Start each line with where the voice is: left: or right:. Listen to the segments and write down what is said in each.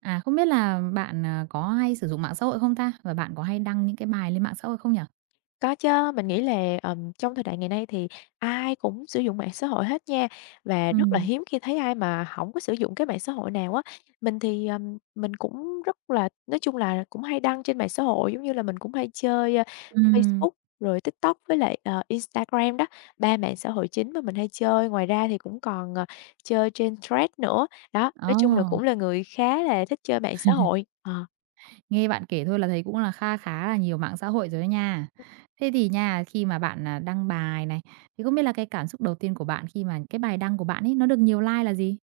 right: À, không biết là bạn, có hay sử dụng mạng xã hội không ta? Và bạn có hay đăng những cái bài lên mạng xã hội không nhỉ?
left: Có chứ, mình nghĩ là, trong thời đại ngày nay thì ai cũng sử dụng mạng xã hội hết nha, và rất là
right: Ừm.
left: hiếm khi thấy ai mà không có sử dụng cái mạng xã hội nào á. Mình thì, mình cũng rất là nói chung là cũng hay đăng trên mạng xã hội, giống như là, mình cũng hay chơi,
right: Ừm.
left: Facebook rồi TikTok với lại, Instagram đó, 3 mạng xã hội chính mà mình hay chơi. Ngoài ra thì cũng còn, chơi trên Threads nữa. Đó, nói chung là
right: Ồ,
left: cũng là người khá là thích chơi mạng xã hội. Ờ.
right: nghe bạn kể thôi là thấy cũng là kha khá là nhiều mạng xã hội rồi đó nha. Thế thì nha, khi mà bạn, đăng bài này, thì không biết là cái cảm xúc đầu tiên của bạn khi mà cái bài đăng của bạn ấy nó được nhiều like là gì?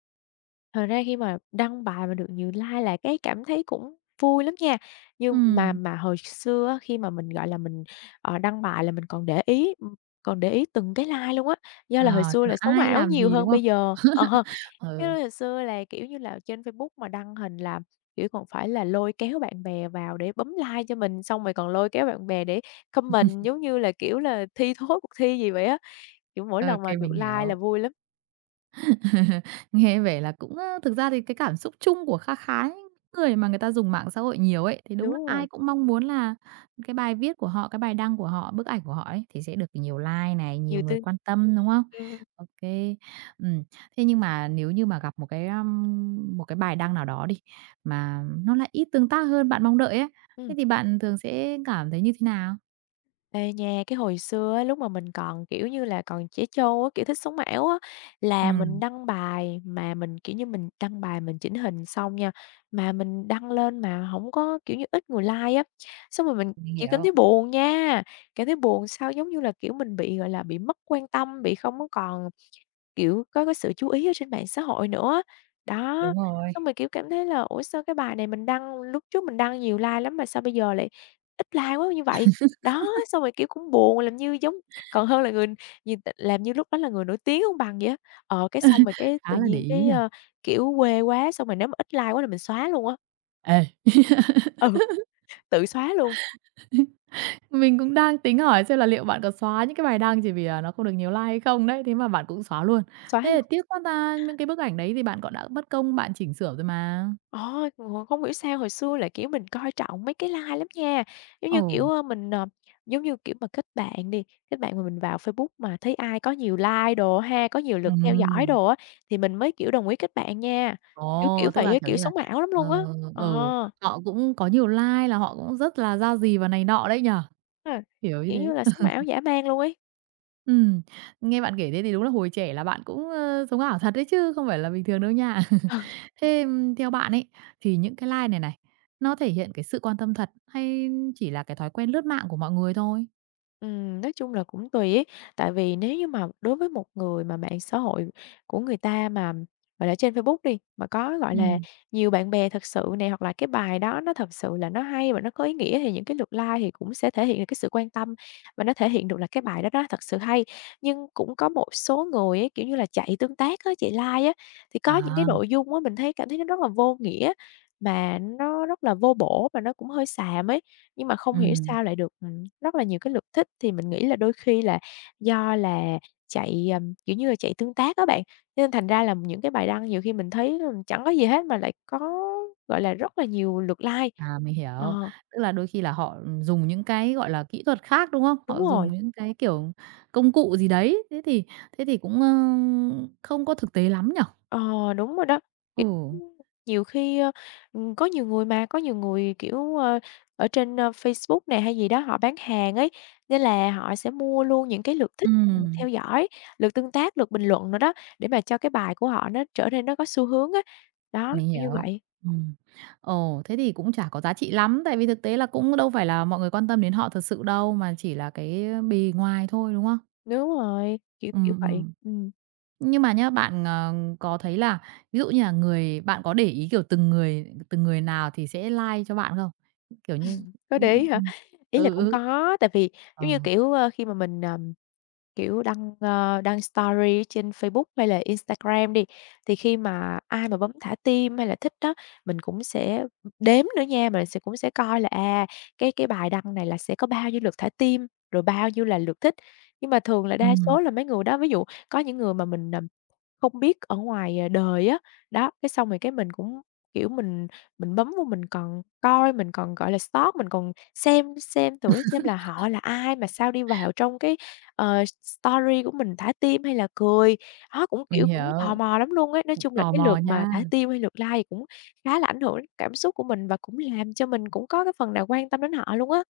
left: Thật ra khi mà đăng bài mà được nhiều like là cái cảm thấy cũng vui lắm nha. Nhưng mà
right: Ừm,
left: mà hồi xưa á, khi mà mình, gọi là, đăng bài là mình còn để ý từng cái like luôn á, do
right: ờ,
left: là hồi xưa
right: xem là
left: là sống
right: ai
left: ảo
right: làm
left: nhiều
right: gì, đúng
left: hơn
right: không?
left: bây giờ. Ờ, cái
right: Ừ,
left: hồi xưa là, kiểu như là, trên Facebook mà đăng hình là, kiểu, còn phải là lôi kéo bạn bè vào để bấm like cho mình, xong rồi còn lôi kéo bạn bè để comment, giống như là, kiểu là, thi thố cuộc thi gì vậy á, kiểu, mỗi lần
right: ok
left: mà được
right: mình
left: like là
right: hiểu.
left: vui lắm.
right: Nghe vẻ là cũng, thực ra thì cái cảm xúc chung của kha khá những người mà người ta dùng mạng xã hội nhiều ấy, thì đúng là
left: Đúng rồi,
right: ai cũng mong muốn là cái bài viết của họ, cái bài đăng của họ, bức ảnh của họ ấy thì sẽ được nhiều like này,
left: nhiều
right: nhiều người
left: tin
right: quan tâm, đúng không?
left: ừm,
right: Ok kê. Thế nhưng mà nếu như mà gặp một cái bài đăng nào đó đi, mà nó lại ít tương tác hơn bạn mong đợi ấy,
left: ừm.
right: thế thì bạn thường sẽ cảm thấy như thế nào?
left: Ê nha, cái hồi xưa á, lúc mà mình còn, kiểu như là, còn trẻ trâu á, kiểu, thích sống ảo á, là mình
right: Ừm,
left: đăng bài mà mình, kiểu như, mình đăng bài mình chỉnh hình xong nha, mà mình đăng lên mà không có, kiểu như, ít người like á. Xong rồi mình,
right: mình
left: kiểu, cảm
right: hiểu,
left: thấy buồn nha, cảm thấy buồn sao giống như là, kiểu, mình bị, gọi là, bị mất quan tâm, bị không có còn. Kiểu, có cái sự chú ý ở trên mạng xã hội nữa. Đó,
right: đúng rồi,
left: xong rồi, kiểu, cảm thấy là "Ủa, sao cái bài này mình đăng lúc trước mình đăng nhiều like lắm mà sao bây giờ lại ít like quá như vậy?" Đó, xong rồi, kiểu, cũng buồn, làm như giống còn hơn là người nhìn làm như lúc đó là người nổi tiếng không bằng vậy á. Cái xong rồi cái tự
right: khá là để
left: nhiên
right: ý
left: cái,
right: nhỉ?
left: kiểu, quê quá, xong rồi nếu mà ít like quá là mình xóa luôn á.
right: Ê.
left: Ừ, tự xóa luôn,
right: Mình cũng đang tính hỏi xem là liệu bạn có xóa những cái bài đăng chỉ vì là nó không được nhiều like hay không đấy, thế mà bạn cũng xóa luôn.
left: xóa.
right: Thế là tiếc quá ta, những cái bức ảnh đấy thì bạn cũng đã mất công bạn chỉnh sửa rồi mà.
left: Ờ, ngộ không hiểu sao hồi xưa lại, kiểu, mình coi trọng mấy cái like lắm nha. Giống như, kiểu,
right: Ồ,
left: mình, giống như, kiểu, mà kết bạn đi, kết bạn mà mình vào Facebook mà thấy ai có nhiều like đồ ha, có nhiều lượt theo dõi
right: ừm,
left: đồ á, thì mình mới, kiểu, đồng ý kết bạn nha. Kiểu kiểu
right: ồ, tức
left: vậy
right: là,
left: á,
right: kiểu
left: kiểu,
right: như là,
left: sống ảo lắm luôn
right: ờ,
left: á.
right: ừ,
left: Ờ,
right: họ cũng có nhiều like là họ cũng rất là ra gì và này nọ đấy nhỉ?
left: ha,
right: Kiểu như
left: kiểu như
right: thế.
left: là, sống ảo dã man luôn ấy.
right: Ừm, Nghe bạn kể thế thì đúng là hồi trẻ là bạn cũng, sống ảo thật đấy chứ không phải là bình thường đâu nha. Thế, theo bạn ấy, thì những cái like này này, nó thể hiện cái sự quan tâm thật hay chỉ là cái thói quen lướt mạng của mọi người thôi?
left: Nói chung là cũng tùy ấy, tại vì nếu như mà đối với một người mà mạng xã hội của người ta mà, gọi là, trên Facebook đi, mà có, gọi là,
right: Ừm,
left: nhiều bạn bè thật sự nè, hoặc là cái bài đó nó thật sự là nó hay và nó có ý nghĩa thì những cái lượt like thì cũng sẽ thể hiện được cái sự quan tâm và nó thể hiện được là cái bài đó đó thật sự hay. Nhưng cũng có một số người ấy, kiểu như là, chạy tương tác á, chạy like á, thì có những cái
right: à,
left: nội dung á mình thấy cảm thấy nó rất là vô nghĩa, mà nó rất là vô bổ và nó cũng hơi xàm ấy. Nhưng mà không hiểu
right: ừm,
left: sao lại được, rất là nhiều cái lượt thích, thì mình nghĩ là đôi khi là do là chạy, kiểu như là, chạy tương tác á bạn, cho nên thành ra là những cái bài đăng nhiều khi mình thấy là chẳng có gì hết mà lại có, gọi là, rất là nhiều lượt like.
right: mình hiểu.
left: Ờ,
right: Tức là đôi khi là họ, dùng những cái, gọi là, kỹ thuật khác, đúng không?
left: đúng
right: Họ
left: rồi.
right: dùng những cái, kiểu, công cụ gì đấy, thế thì cũng, không có thực tế lắm nhở?
left: Ờ, đúng rồi đó. Kiểu,
right: Ừ,
left: nhiều khi, có nhiều người, kiểu, ở trên, Facebook này hay gì đó họ bán hàng ấy, nên là họ sẽ mua luôn những cái lượt thích, lượt
right: ừm.
left: theo dõi, lượt tương tác, lượt bình luận nữa đó, để mà cho cái bài của họ nó trở nên nó có xu hướng á. Đó,
right: Mình
left: kiểu như
right: hiểu.
left: vậy.
right: Ừm. Ồ, thế thì cũng chả có giá trị lắm, tại vì thực tế là cũng đâu phải là mọi người quan tâm đến họ thật sự đâu, mà chỉ là cái bề ngoài thôi, đúng không?
left: Đúng rồi, kiểu kiểu
right: Ừm,
left: vậy.
right: ừm.
left: Ừ.
right: Nhưng mà nhá, bạn, có thấy là ví dụ như là người bạn có để ý, kiểu, từng người nào thì sẽ like cho bạn không? Kiểu như.
left: Có
right: ví
left: để ý hả?
right: ừm.
left: Ý là
right: Ừ,
left: cũng
right: ừ.
left: có, tại vì
right: Ờ.
left: giống như, kiểu, khi mà mình, kiểu, đăng story trên Facebook hay là Instagram đi, thì khi mà ai mà bấm thả tim hay là thích đó, mình cũng sẽ đếm nữa nha, mình sẽ cũng sẽ coi là, à, cái bài đăng này là sẽ có bao nhiêu lượt thả tim, rồi bao nhiêu là lượt thích. Nhưng mà thường là đa
right: Ừm,
left: số là mấy người đó ví dụ có những người mà mình, không biết ở ngoài, à, đời á, đó, cái xong rồi cái mình cũng, kiểu, mình bấm vô mình còn coi, mình còn, gọi là, stalk, mình còn xem thử xem là họ là ai mà sao đi vào trong cái, story của mình thả tim hay là cười. Đó, cũng,
right: mình
left: kiểu, cũng tò
right: hiểu,
left: mò lắm luôn ấy. Nói chung là
right: tò
left: cái
right: mò
left: lượt mà
right: nha.
left: thả tim hay lượt like cũng khá là ảnh hưởng đến cảm xúc của mình và cũng làm cho mình cũng có cái phần nào quan tâm đến họ luôn á.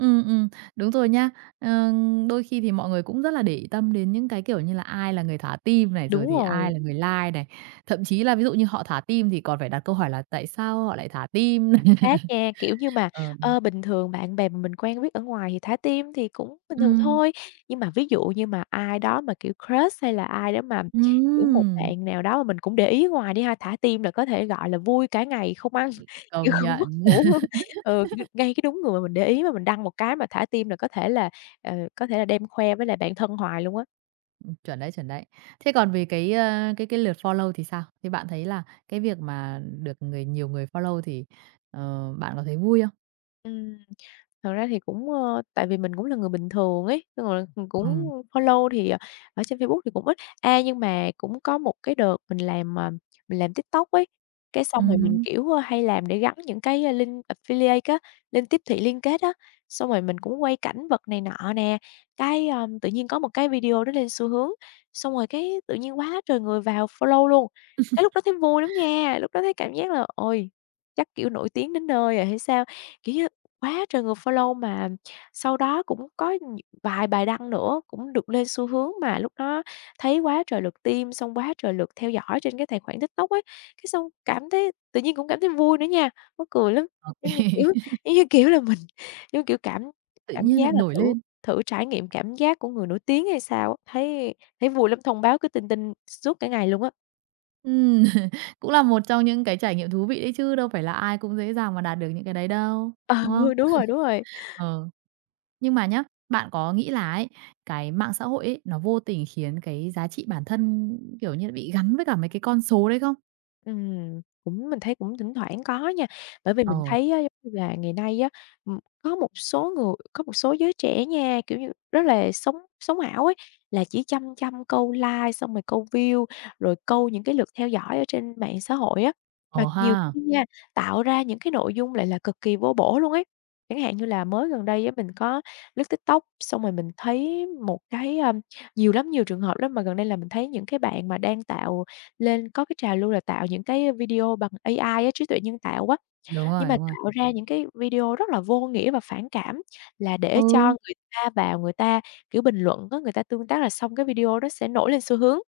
right: Ừ, đúng rồi nha. Ờ, đôi khi thì mọi người cũng rất là để ý tâm đến những cái, kiểu như là, ai là người thả tim này, rồi
left: Đúng
right: thì
left: rồi.
right: ai là người like này. Thậm chí là ví dụ như họ thả tim thì còn phải đặt câu hỏi là "Tại sao họ lại thả tim?"
left: Chính xác nha, kiểu như mà,
right: Ờ.
left: bình thường bạn bè mà mình quen biết ở ngoài thì thả tim thì cũng bình thường
right: Ừm,
left: thôi, nhưng mà ví dụ như mà ai đó mà, kiểu, crush hay là ai đó mà, kiểu, một
right: ừm,
left: bạn nào đó mà mình cũng để ý ngoài đi ha, thả tim là có thể, gọi là, vui cả ngày không ăn, kiểu,
right: Công
left: không mất
right: nhận.
left: ngủ luôn. Ừ, kiểu, ngay cái đúng người mà mình để ý mà mình đăng một cái mà thả tim là có thể là đem khoe với lại bạn thân hoài luôn á.
right: Chuẩn đấy, chuẩn đấy. Thế còn về cái, ơ, cái lượt follow thì sao? Thì bạn thấy là cái việc mà được nhiều người follow thì, bạn có thấy vui không?
left: Ừm. Thật ra thì cũng, tại vì mình cũng là người bình thường ấy, xong rồi mình cũng
right: Ừm,
left: follow thì, ở trên Facebook thì cũng ít. Nhưng mà cũng có một cái đợt mình làm TikTok ấy, cái xong rồi mình,
right: hứm.
left: kiểu, hay làm để gắn những cái, link affiliate á, link tiếp thị liên kết á, xong rồi mình cũng quay cảnh vật này nọ nè, cái, tự nhiên có một cái video đó lên xu hướng, xong rồi cái tự nhiên quá trời người vào follow luôn. Cái lúc đó thấy vui lắm nha, lúc đó thấy cảm giác là "Ôi, chắc, kiểu, nổi tiếng đến nơi rồi hay sao?" Kiểu như. Quá trời người follow mà sau đó cũng có vài bài đăng nữa cũng được lên xu hướng mà lúc đó thấy quá trời lượt tim, xong quá trời lượt theo dõi trên cái tài khoản TikTok ấy, cái xong cảm thấy tự nhiên cũng cảm thấy vui nữa nha, mắc cười lắm. Giống như, kiểu, giống như, kiểu là, mình, giống kiểu, cảm
right: Tự
left: cảm
right: nhiên lại
left: giác là
right: nổi
left: thử
right: lên.
left: thử trải nghiệm cảm giác của người nổi tiếng hay sao á, thấy thấy vui lắm, thông báo cứ tin tin suốt cả ngày luôn á.
right: Ừm, cũng là một trong những cái trải nghiệm thú vị đấy chứ đâu phải là ai cũng dễ dàng mà đạt được những cái đấy đâu, đúng không?
left: Ừ, đúng rồi, đúng rồi.
right: Ờ, nhưng mà nhá, bạn có nghĩ là ấy, cái mạng xã hội ấy, nó vô tình khiến cái giá trị bản thân, kiểu như, là bị gắn với cả mấy cái con số đấy không?
left: Cũng mình thấy cũng thỉnh thoảng có nha, bởi vì
right: Ờ,
left: mình thấy á, giống như là, ngày nay á, có một số giới trẻ nha, kiểu như, rất là sống sống ảo ấy, là chỉ chăm chăm câu like, xong rồi câu view, rồi câu những cái lượt theo dõi ở trên mạng xã hội á. Mà
right: ờ
left: nhiều
right: ha,
left: khi nha, tạo ra những cái nội dung lại là cực kỳ vô bổ luôn ấy. Chẳng hạn như là mới gần đây á, mình có lướt TikTok, xong rồi mình thấy một cái, nhiều lắm, nhiều trường hợp lắm, mà gần đây là mình thấy những cái bạn mà đang tạo lên có cái trào lưu là tạo những cái video bằng AI á, trí tuệ nhân tạo á,
right: đúng
left: nhưng
right: rồi,
left: mà
right: đúng rồi.
left: tạo ra những cái video rất là vô nghĩa và phản cảm, là để cho
right: Ừ,
left: người ta vào người ta, kiểu, bình luận á, người ta tương tác là xong cái video đó sẽ nổi lên xu hướng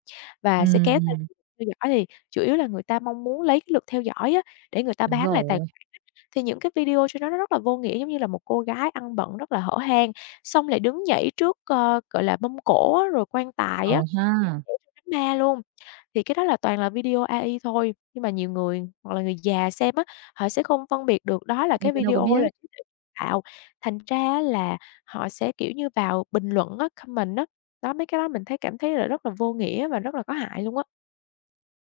right: ừ
left: và sẽ kéo theo
right: ừm,
left: lượt theo dõi, thì chủ yếu là người ta mong muốn lấy cái lượt theo dõi á, để người ta
right: đúng
left: bán lại tài
right: rồi,
left: thì những cái video trên đó nó rất là vô nghĩa, giống như là một cô gái ăn bận rất là hở hang, xong lại đứng nhảy trước, gọi là, mâm cỗ á, rồi quan tài á.
right: ờ ha,
left: Kiểu trong đám ma luôn, thì cái đó là toàn là video AI thôi, nhưng mà nhiều người hoặc là người già xem á, họ sẽ không phân biệt được đó là
right: nhưng
left: cái
right: tớ đâu có
left: video
right: biết.
left: là trí tuệ tạo, thành ra á là họ sẽ, kiểu như, vào bình luận á, comment á. Đó, mấy cái đó mình thấy cảm thấy là rất là vô nghĩa và rất là có hại luôn á.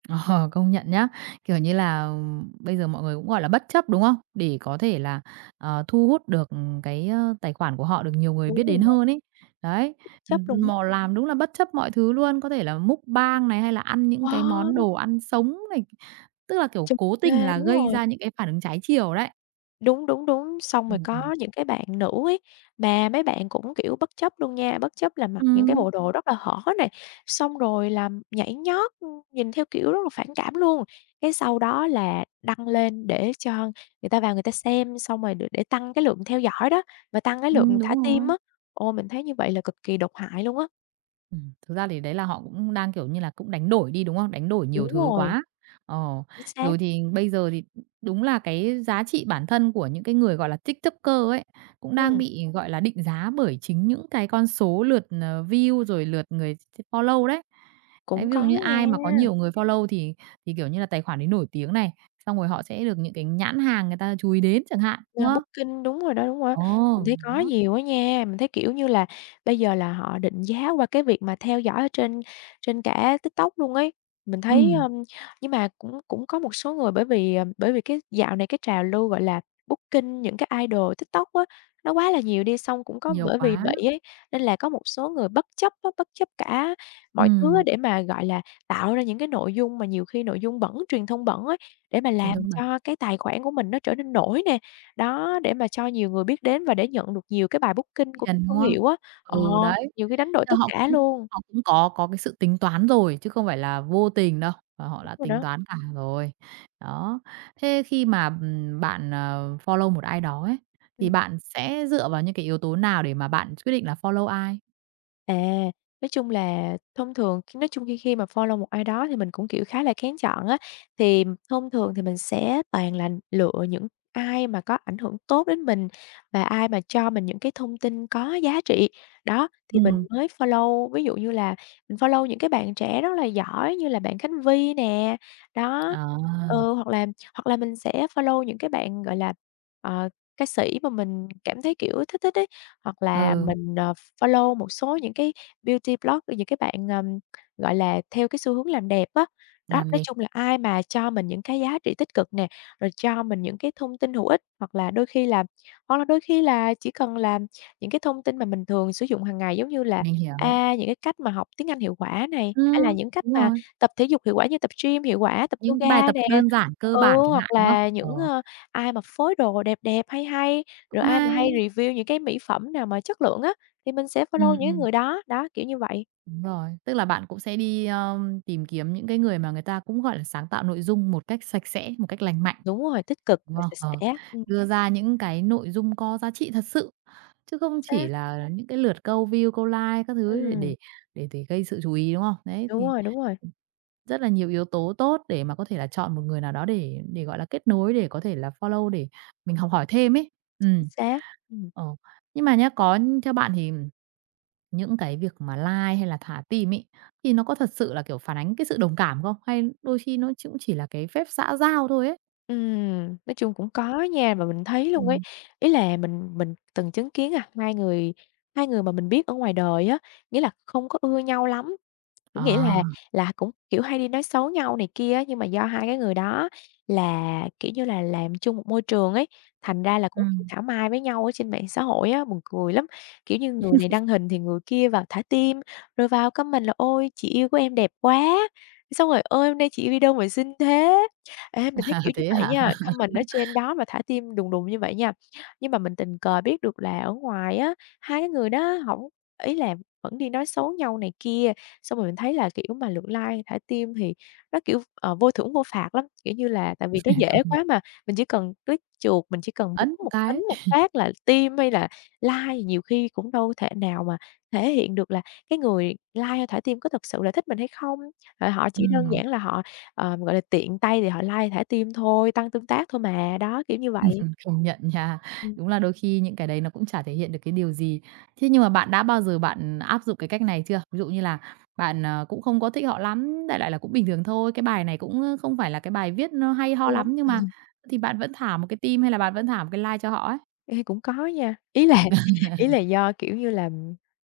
right: Ờ, công nhận nhá. Kiểu như là, bây giờ mọi người cũng, gọi là, bất chấp, đúng không? Để có thể là, thu hút được, cái, tài khoản của họ được nhiều người
left: Đúng
right: biết đến
left: rồi,
right: hơn ấy. Đấy,
left: bất chấp luôn
right: mò
left: á.
right: làm đúng là bất chấp mọi thứ luôn, có thể là mukbang này, hay là ăn những
left: Ờ,
right: cái món đồ ăn sống này, tức là, kiểu,
left: trục
right: cố tình
left: ghê,
right: là
left: đúng
right: gây
left: rồi.
right: ra những cái phản ứng trái chiều đấy.
left: Đúng, đúng, đúng. Xong rồi
right: Ừm,
left: có
right: ừm.
left: những cái bạn nữ ấy, mà mấy bạn cũng, kiểu, bất chấp luôn nha, bất chấp là mặc những cái
right: Ừm,
left: bộ đồ rất là hở này, xong rồi là nhảy nhót, nhìn theo kiểu rất là phản cảm luôn. Cái sau đó là đăng lên để cho người ta vào người ta xem, xong rồi để tăng cái lượng theo dõi đó, và tăng cái lượng thả
right: đúng
left: tim
right: rồi.
left: á. Ồ, mình thấy như vậy là cực kỳ độc hại luôn á.
right: Thực ra thì đấy là họ cũng đang, kiểu như là, cũng đánh đổi đi, đúng không? Đánh đổi nhiều
left: Đúng
right: thứ
left: rồi,
right: quá. Ờ,
left: chính xác.
right: rồi thì bây giờ thì đúng là cái giá trị bản thân của những cái người, gọi là, TikToker ấy, cũng đang
left: Ừm,
right: bị, gọi là, định giá bởi chính những cái con số lượt, view rồi lượt người follow đấy. Đấy,
left: cũng
right: ví dụ
left: có
right: như ai mà có
left: nha.
right: nhiều người follow thì, kiểu như là, tài khoản ấy nổi tiếng này, xong rồi họ sẽ được những cái nhãn hàng người ta chú ý đến chẳng hạn,
left: Ờ,
right: đúng không?
left: Booking, đúng rồi đó, đúng rồi á.
right: Ồ,
left: Mình thấy có
right: đó.
left: nhiều á nha, mình thấy, kiểu như là, bây giờ là họ định giá qua cái việc mà theo dõi ở trên trên cả TikTok luôn ấy. Mình thấy,
right: Ừm,
left: ừm. Nhưng mà cũng cũng có một số người bởi vì cái dạo này cái trào lưu, gọi là, Booking những cái idol TikTok á, nó quá là nhiều đi, xong cũng có
right: nhiều
left: bởi vì
right: quá.
left: vậy ấy, nên là có một số người bất chấp á, bất chấp cả mọi thứ á
right: Ừm,
left: để mà, gọi là, tạo ra những cái nội dung mà nhiều khi nội dung bẩn, truyền thông bẩn ấy, để mà
right: truyền
left: làm
right: thông
left: cho cái tài khoản của mình nó trở nên nổi nè. Đó, để mà cho nhiều người biết đến và để nhận được nhiều cái bài booking của các
right: Tiền, đúng
left: thương
right: không?
left: hiệu á. Ờ,
right: Ừ, đấy,
left: nhiều khi đánh đổi
right: là
left: tất
right: họ
left: cả
right: cũng
left: luôn.
right: họ cũng có cái sự tính toán rồi chứ không phải là vô tình đâu, và họ
left: Đúng
right: đã
left: rồi
right: tính
left: đó.
right: toán cả rồi. Đó, thế khi mà, bạn, follow một ai đó ấy, thì
left: Ừm.
right: bạn sẽ dựa vào những cái yếu tố nào để mà bạn quyết định là follow ai?
left: À, nói chung là thông thường khi nói chung khi khi mà follow một ai đó thì mình cũng, kiểu, khá là kén chọn á, thì thông thường thì mình sẽ toàn là lựa những ai mà có ảnh hưởng tốt đến mình và ai mà cho mình những cái thông tin có giá trị. Đó, thì mình
right: Ừm,
left: mới follow, ví dụ như là mình follow những cái bạn trẻ rất là giỏi như là bạn Khánh Vy nè, đó,
right: à,
left: ừ, hoặc là mình sẽ follow những cái bạn, gọi là, ờ, ca sĩ mà mình cảm thấy, kiểu, thích thích ấy hoặc là
right: ừ,
left: mình, follow một số những cái beauty blogger, những cái bạn, gọi là, theo cái xu hướng làm đẹp á. Đó,
right: làm
left: nói
right: đẹp,
left: chung là ai mà cho mình những cái giá trị tích cực nè, rồi cho mình những cái thông tin hữu ích, hoặc là đôi khi là hoặc là đôi khi là chỉ cần là những cái thông tin mà mình thường sử dụng hàng ngày, giống như là,
right: mình hiểu.
left: những cái cách mà học tiếng Anh hiệu quả này, hay là những cách
right: Đúng
left: mà
right: rồi,
left: tập thể dục hiệu quả như tập gym hiệu quả, tập
right: những cái bài
left: yoga
right: tập
left: nè.
right: đơn giản cơ
left: Ừ,
right: bản chẳng
left: hoặc
right: hạn, đúng không?
left: là những,
right: Ờ,
left: ai mà phối đồ đẹp đẹp, hay hay, rồi
right: cũng
left: ai mà
right: hay.
left: hay review những cái mỹ phẩm nào mà chất lượng á, thì mình sẽ follow
right: Ừm,
left: những
right: ừm.
left: người đó, đó, kiểu như vậy.
right: Đúng rồi, tức là bạn cũng sẽ đi, tìm kiếm những cái người mà người ta cũng, gọi là, sáng tạo nội dung một cách sạch sẽ, một cách lành mạnh,
left: Đúng rồi, tích cực
right: đúng
left: và
right: không?
left: sạch
right: Ờ,
left: sẽ,
right: đưa ra những cái nội dung có giá trị thật sự, chứ không chỉ
left: xác,
right: là những cái lượt câu view, câu like các thứ để
left: ừm,
right: để để để gây sự chú ý, đúng không? Đấy, thì
left: đúng rồi,
right: rất là nhiều yếu tố tốt để mà có thể là chọn một người nào đó để, gọi là, kết nối, để có thể là follow để mình học hỏi thêm ấy.
left: chính
right: Ừm.
left: xác, ừm.
right: Ờ, nhưng mà nhá, có theo bạn thì những cái việc mà like hay là thả tim ấy, thì nó có thật sự là, kiểu, phản ánh cái sự đồng cảm không? Hay đôi khi nó cũng chỉ là cái phép xã giao thôi ấy?
left: Nói chung cũng có nha, mà mình thấy luôn ấy,
right: Ừm.
left: ý là mình từng chứng kiến, hai người mà mình biết ở ngoài đời á, nghĩa là không có ưa nhau lắm. Kiểu, nghĩa là
right: À.
left: cũng, kiểu, hay đi nói xấu nhau này kia á, nhưng mà do hai cái người đó là, kiểu như là, làm chung một môi trường ấy, thành ra là cũng, kiểu,
right: Ừm.
left: thảo mai với nhau ở trên mạng xã hội á, buồn cười lắm. Kiểu như, người này đăng hình thì người kia vào thả tim, rồi vào comment là "Ôi, chị yêu của em đẹp quá!" Xong rồi "Ôi, hôm nay chị yêu đi đâu mà xinh thế?" Ê, mình thấy
right: À,
left: kiểu như
right: thế
left: vậy
right: hả?
left: nha, comment ở trên đó mà thả tim đùng đùng như vậy nha. Nhưng mà mình tình cờ biết được là ở ngoài á, hai cái người đó hổng ý là vẫn đi nói xấu nhau này kia. Xong rồi mình thấy là, kiểu, mà lượt like, thả tim thì nó, kiểu, vô thưởng vô phạt lắm, kiểu như là, tại vì nó
right: Công
left: dễ
right: nhận,
left: quá mà, mình chỉ cần click chuột, mình chỉ cần bấm
right: ấn một
left: ấn
right: cái.
left: một phát là tim hay là like, nhiều khi cũng đâu thể nào mà thể hiện được là cái người like hay thả tim có thực sự là thích mình hay không. Rồi họ chỉ đơn
right: Ừm.
left: giản là họ, gọi là, tiện tay thì họ like, thả tim thôi, tăng tương tác thôi mà, đó, kiểu như vậy.
right: Ừm công nhận nha.
left: Ừm,
right: Đúng là đôi khi những cái đấy nó cũng chả thể hiện được cái điều gì. Thế nhưng mà bạn đã bao giờ bạn áp dụng cái cách này chưa? Ví dụ như là bạn, cũng không có thích họ lắm, đại lại là cũng bình thường thôi, cái bài này cũng, không phải là cái bài viết nó hay ho lắm, nhưng mà thì bạn vẫn thả một cái tim hay là bạn vẫn thả một cái like cho họ ấy?
left: Ê, cũng có nha, ý là do, kiểu như là,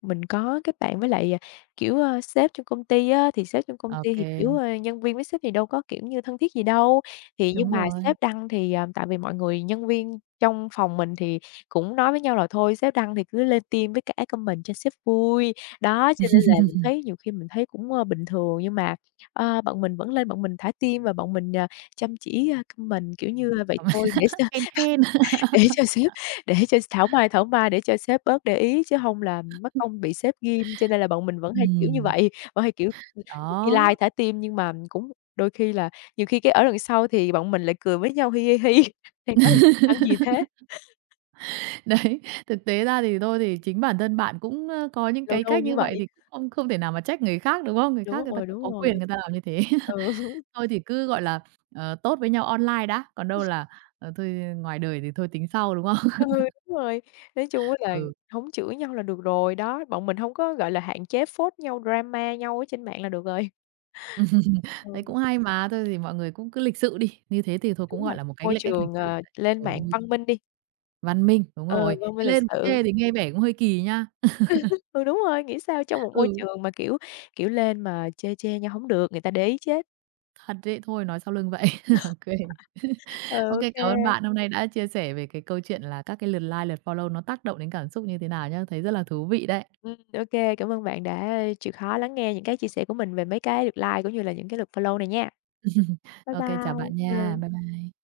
left: mình có kết bạn với lại, kiểu, sếp trong công ty á, thì sếp trong công ty thì, kiểu,
right: Ok
left: nhân viên với sếp thì đâu có, kiểu như, thân thiết gì đâu. Thì nhưng
right: đúng
left: mà
right: rồi,
left: sếp đăng thì, tại vì mọi người nhân viên trong phòng mình thì cũng nói với nhau là thôi sếp đăng thì cứ lên team với cả comment cho sếp vui. Đó, cho nên là mình thấy nhiều khi mình thấy cũng, bình thường nhưng mà, bọn mình vẫn lên bọn mình thả team và bọn mình, chăm chỉ, comment, kiểu như, vậy
right: cảm ơn
left: thôi để
right: khen khen.
left: sếp để cho thảo mai để cho sếp bớt để ý chứ hông là mất công bị sếp ghim, cho nên là bọn mình vẫn hay, kiểu, như
right: Ừm,
left: vậy, vẫn hay, kiểu, nhiều khi lai
right: đó.
left: thả tim nhưng mà cũng đôi khi là nhiều khi cái ở đằng sau thì bọn mình lại cười với nhau hi, hi, hi, đang nói là "Ăn gì thế?"
right: Đấy, thực tế ra thì thôi thì chính bản thân bạn cũng, có những
left: Lâu
right: cái
left: lâu
right: cách
left: như
right: như vậy
left: vậy.
right: thì cũng không không thể nào mà trách người khác, đúng không? Người khác
left: Đúng
right: người ta
left: rồi,
right: cũng
left: đúng
right: có
left: rồi.
right: quyền người ta làm như thế.
left: Ừ,
right: Thôi thì cứ, gọi là, tốt với nhau online đã, còn đâu là, thôi ngoài đời thì thôi tính sau, đúng không?
left: ừ, đúng rồi. Nói chung á là
right: Ừ,
left: hổng chửi nhau là được rồi, đó, bọn mình hông có, gọi là, hạn chế phốt nhau, drama nhau ở trên mạng là được rồi.
right: đấy
left: Ừ,
right: cũng hay mà, thôi thì mọi người cũng cứ lịch sự đi, như thế thì thôi cũng
left: đúng rồi,
right: gọi là một cái
left: môi
right: cách lịch
left: trường,
right: sự đấy.
left: lên
right: Ừ,
left: mạng
right: môi
left: văn
right: trường
left: minh đi.
right: văn minh, đúng
left: Ừ,
right: rồi,
left: văn minh
right: chứ
left: lịch
right: lên mà
left: sự.
right: chê thì nghe vẻ cũng hơi kỳ nha.
left: Ừ, đúng rồi, nghĩ sao trong một môi
right: Ừ,
left: trường mà, kiểu, lên mà chê chê nhau hổng được, người ta để ý chết.
right: thật đấy, thôi nói sau lưng vậy. Ok
left: Ừ,
right: OK, cảm ơn bạn hôm nay đã chia sẻ về cái câu chuyện là các cái lượt like, lượt follow nó tác động đến cảm xúc như thế nào nhá. Thấy rất là thú vị đấy.
left: ô kê, cảm ơn bạn đã chịu khó lắng nghe những cái chia sẻ của mình về mấy cái luật like cũng như là những cái luật follow này nha. Bye
right: OK, chào
left: bye.
right: bạn nha.
left: Ừ.
right: Bye bye.